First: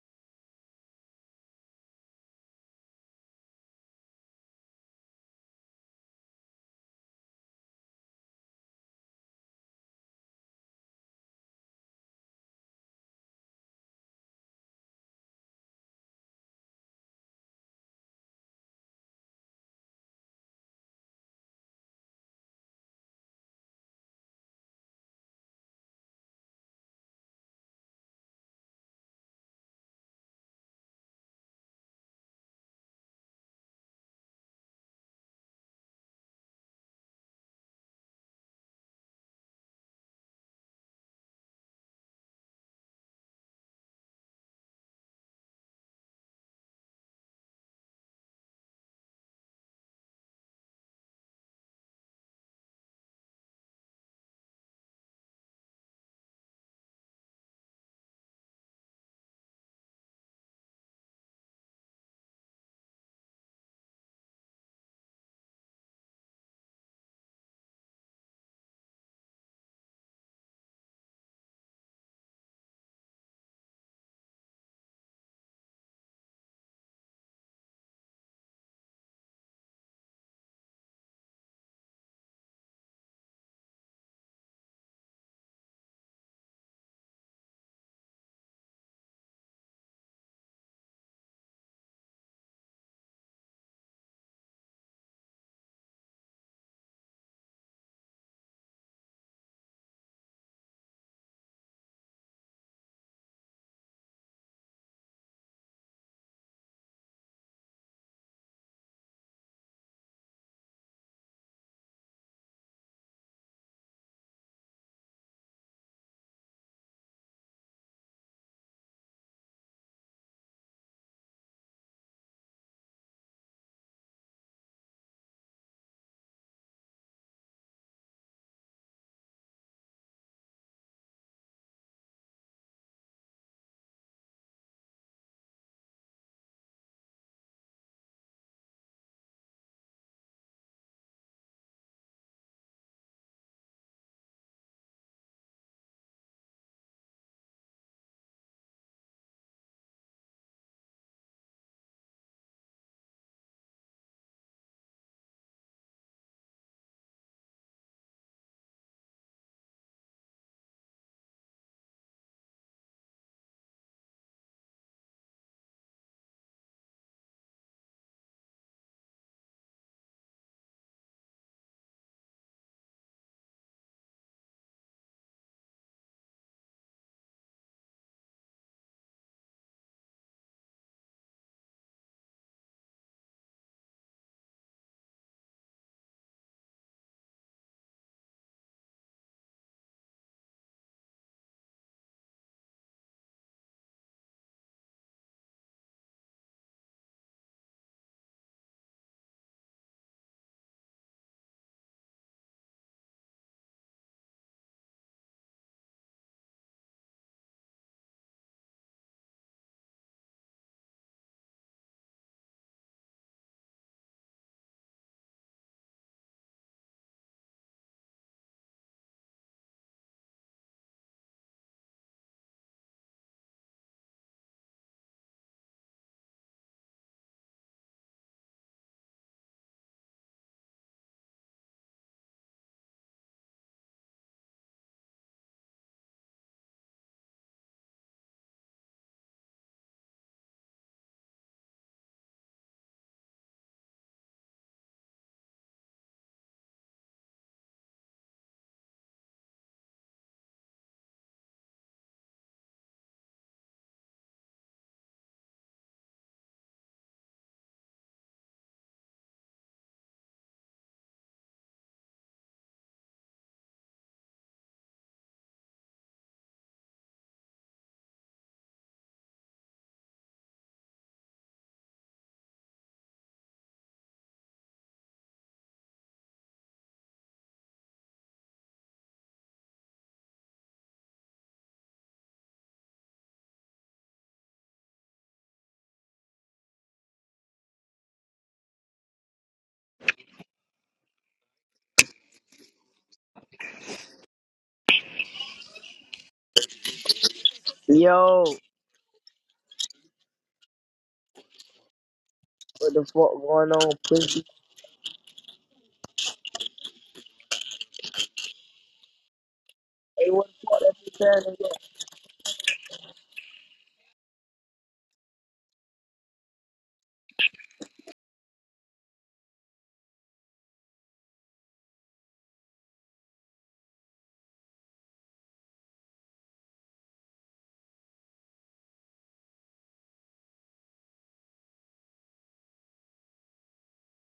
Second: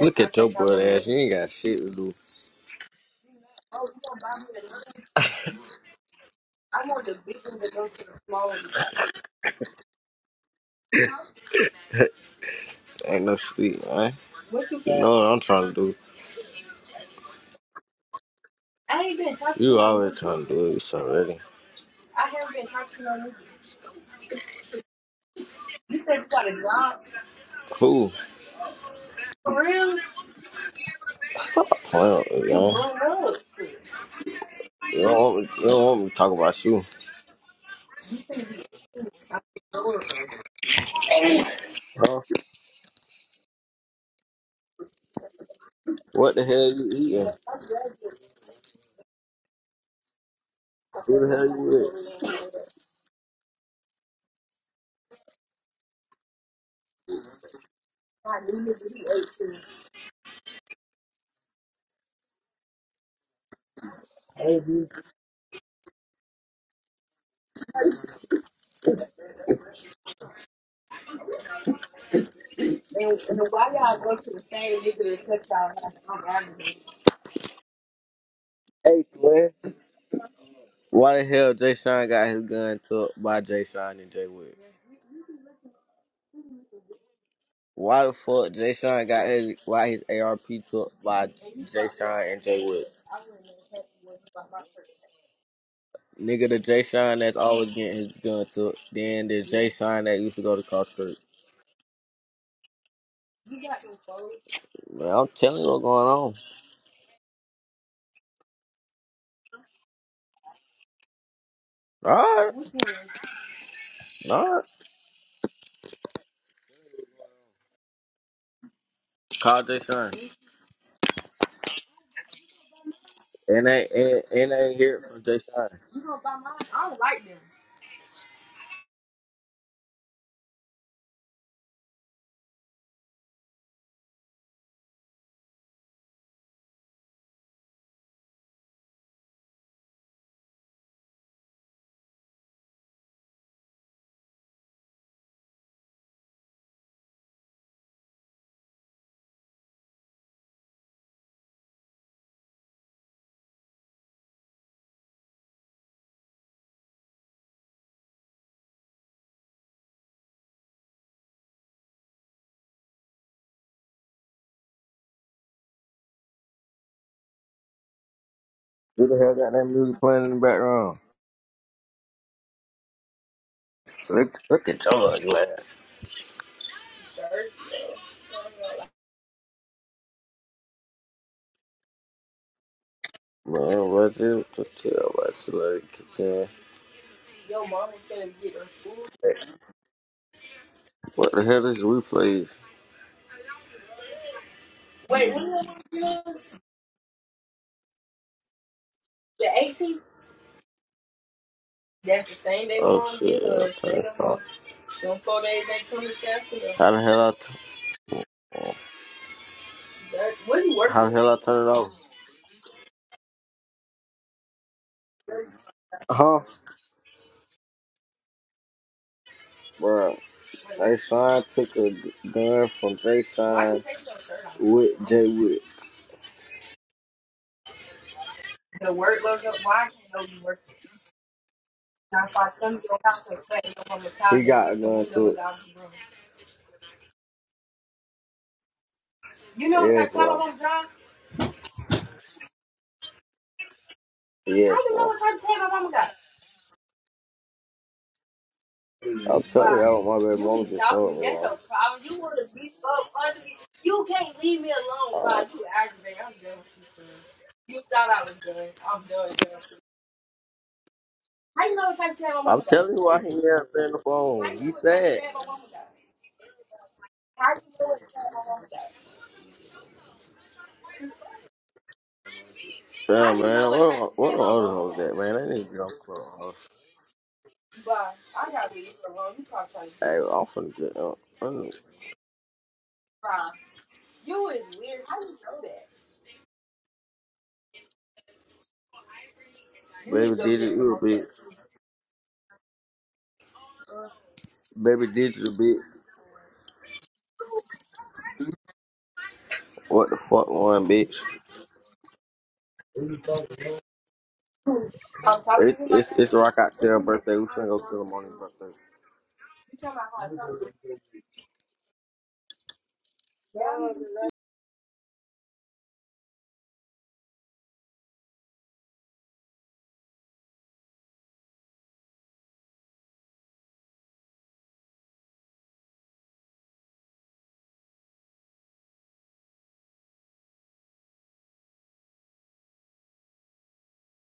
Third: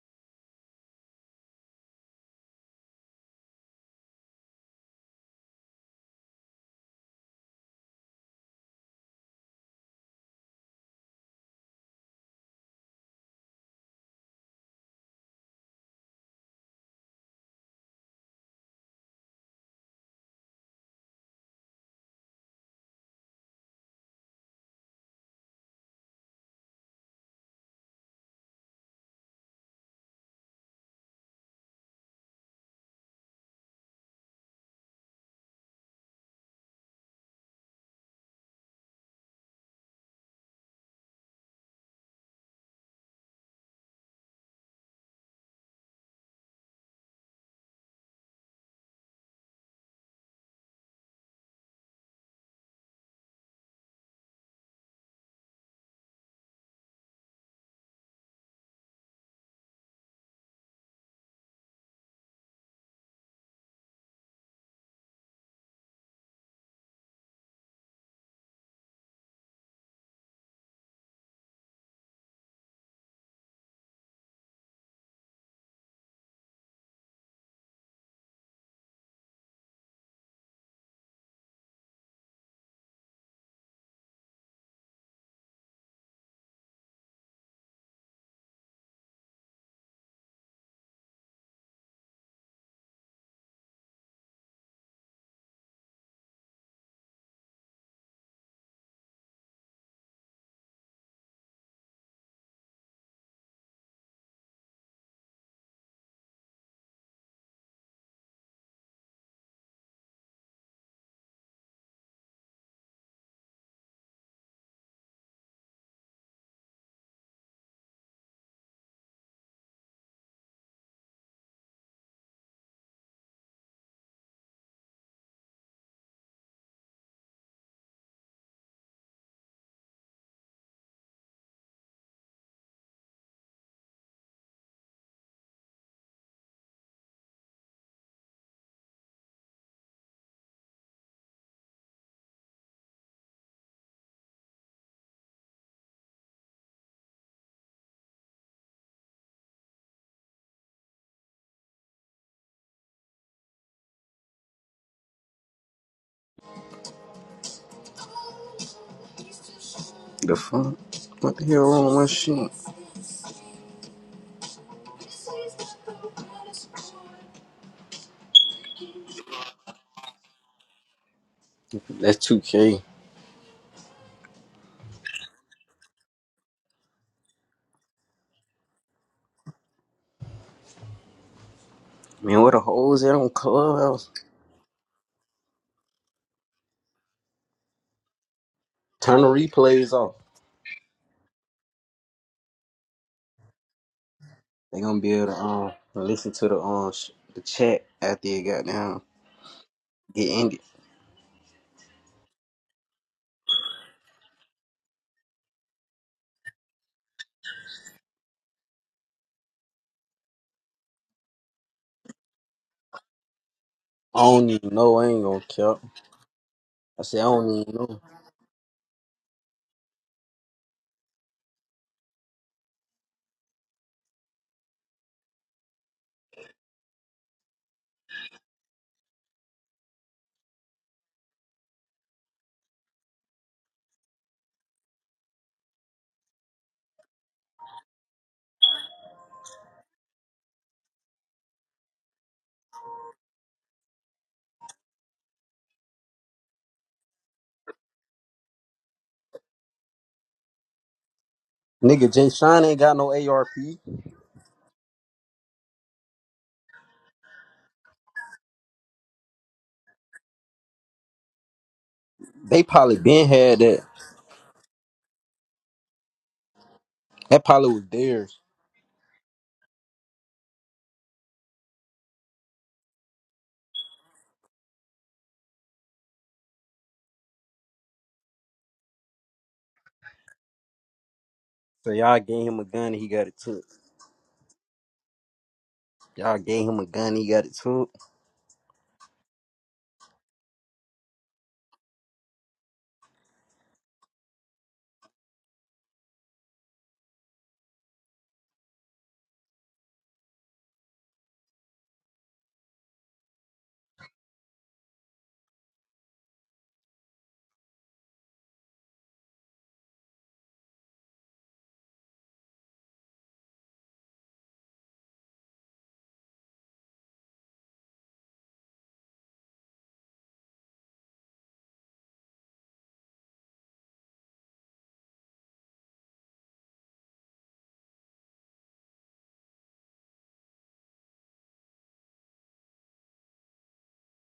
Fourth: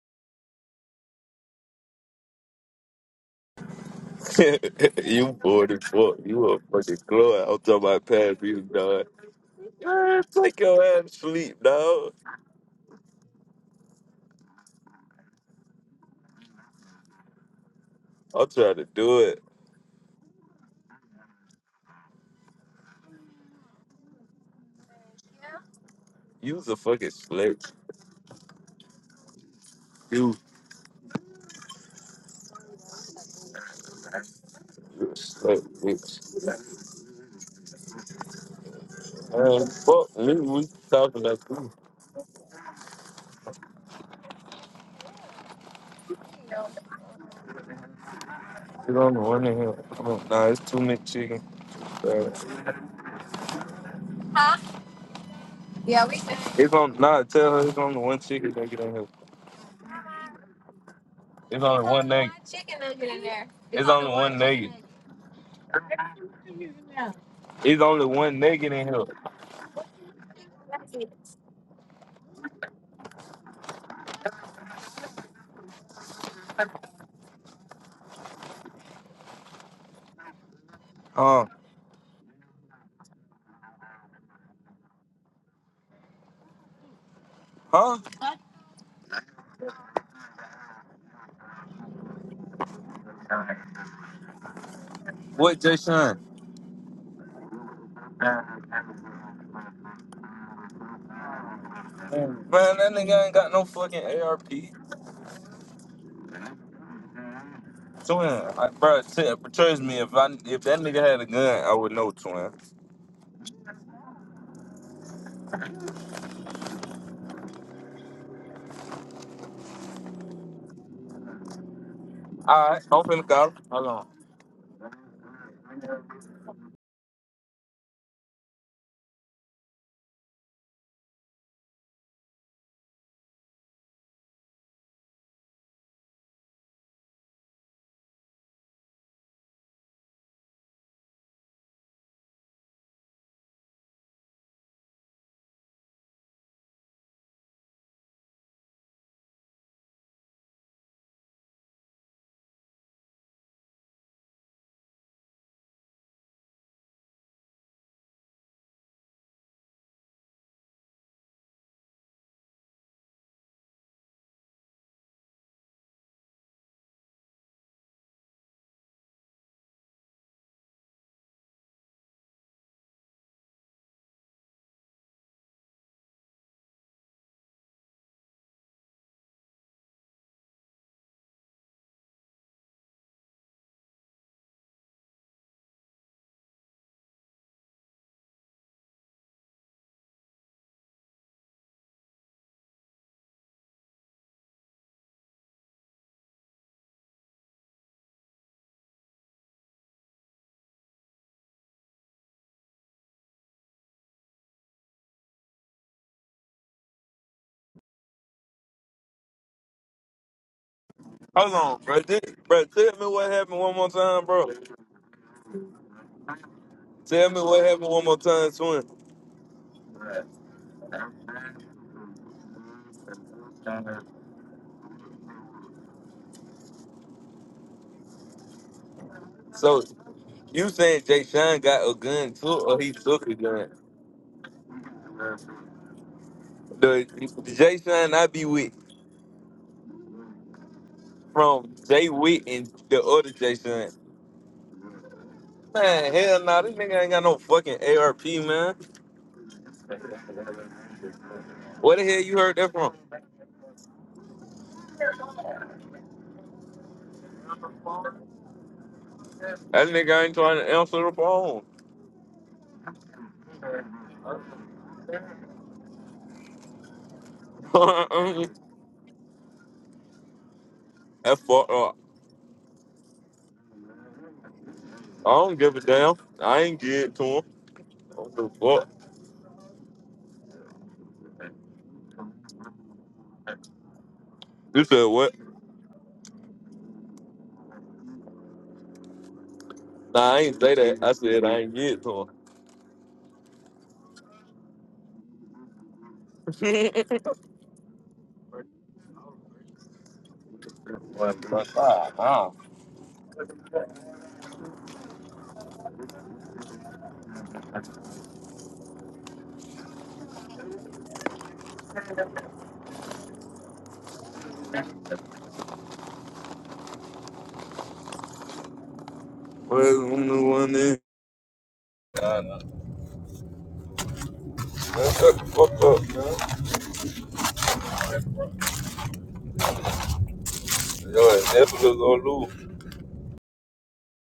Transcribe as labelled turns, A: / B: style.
A: Look at your butt ass. You ain't got shit to do.
B: you bored as fuck. You a fucking club. I'm talking about past you, dog. Man, take your ass to sleep, dog.
A: Ain't no sleep, man. What you, you know what I'm trying to do.
B: I'm trying to
A: I ain't
B: do
A: been
B: it.
A: talking You to you. always trying to do this already.
B: You was a fucking slick.
A: Cool.
B: You,
A: Playing with me, man. You
B: you a
A: don't want me,
B: slick
A: you don't want me to talk
B: bitch.
A: about you.
B: Man, fuck me. We talking about you.
A: Huh? What the hell you eating?
B: It's on the one in here. Oh, nah, it's two many
A: Who the
B: chicken.
A: hell
B: Uh,
A: you with?
B: it's on. Nah, tell her it's on the one chicken nugget in here. It's only one nugget. Chicken nugget in there. It's, only one nugget. It's only one nugget in here.
A: Hey, twin. Why the
B: Huh?
A: hell Jay Sean got his gun took by Jay Sean and Jay Wood?
B: Huh?
A: Why the fuck Jay Sean got his why his ARP took by Jay Sean and Jay Wood?
B: What, Jay
A: Nigga, the Jay Sean that's always getting his gun took. Then the Jay Sean that used to go to Cross Creek.
B: Man, that nigga ain't got no fucking ARP. Twin,
A: Man, I'm telling you what's going on.
B: I, bro, t- trust me, if I if that nigga had a gun, I would know, twin.
A: Alright. Alright. Call Jay Sean.
B: All right, I'm finna call.
A: And
B: Hold
A: they
B: on.
A: and, and they ain't hear it from Jay Sean.
C: The fuck? What the hell wrong with my shit?
A: Who the hell got that music playing in the background?
C: That's 2K.
A: Look, look at your ugly ass.
C: Man, where the hoes at on
A: Man,
C: Clubhouse?
A: what's it to it. What's it like? It's, uh,
C: Turn the replays off.
A: What the hell is replays?
C: They gonna be able to um listen to the um sh- the chat after it got down. Get ended.
A: That's the same they oh, want shit. to Straight up on them four days they come to Capitol. How the hell I t- That- what you working How the hell I
B: Hold
A: turn it
B: on,
A: off?
B: bro. Th- bro, tell me what happened one more
C: I
B: time,
C: don't
B: bro.
C: even know. I ain't gonna kill.
A: Huh,
C: I said I
B: Tell me
C: don't
B: what
C: even
B: happened
C: know.
B: one more time, twin.
A: bro? Jay Sean took a gun from Jay Sean with Jay Witt.
B: So, you saying Jay Sean got a gun too, or he took a gun?
A: He got a gun too.
B: The Jay Sean I be with
A: yeah, bro.
B: from Jay Witt and the other Jay Sean.
A: Yeah, bro.
B: Man, hell nah, this nigga ain't got no fucking ARP, man.
A: I'm sorry, I want my baby mama just told me. bro.
B: Where the
C: Nigga,
B: hell
C: Jay
B: you heard
C: Sean
B: that
C: ain't
B: from?
C: got no ARP.
B: That nigga ain't trying to answer the phone.
A: I'm
C: They
A: telling
C: probably
A: you why he
C: been
A: ain't
C: had that.
A: answering the phone. He sad.
C: That probably was theirs.
B: That's fucked up.
A: Damn, man, what are, what are other hoes at,
B: I
A: man? I
B: don't
A: need to
B: give a
A: get off
B: damn. I
A: clubhouse.
B: ain't get to him. I don't give a fuck.
A: Hey, I'm finna get up. I'm-
C: So y'all gave him a gun and he got it took.
B: You said what?
C: Y'all gave him a gun and he got it took.
B: Nah,
A: Baby
B: I ain't
A: did it,
B: say
A: you
B: that.
A: a
B: I
A: bitch.
B: said I ain't get to him.
A: Baby did you, a bitch.
D: Yo,
A: What the fuck, one bitch?
B: What the fuck? Oh.
D: what the fuck going on, pussy?
A: It's it's it's rock out to her birthday. We finna go kill him on his birthday.
D: Hey, what the fuck that bitch saying?
B: Where's the one that- Nah, nah, man, shut the fuck up, man. Yo, that's what it's gonna do.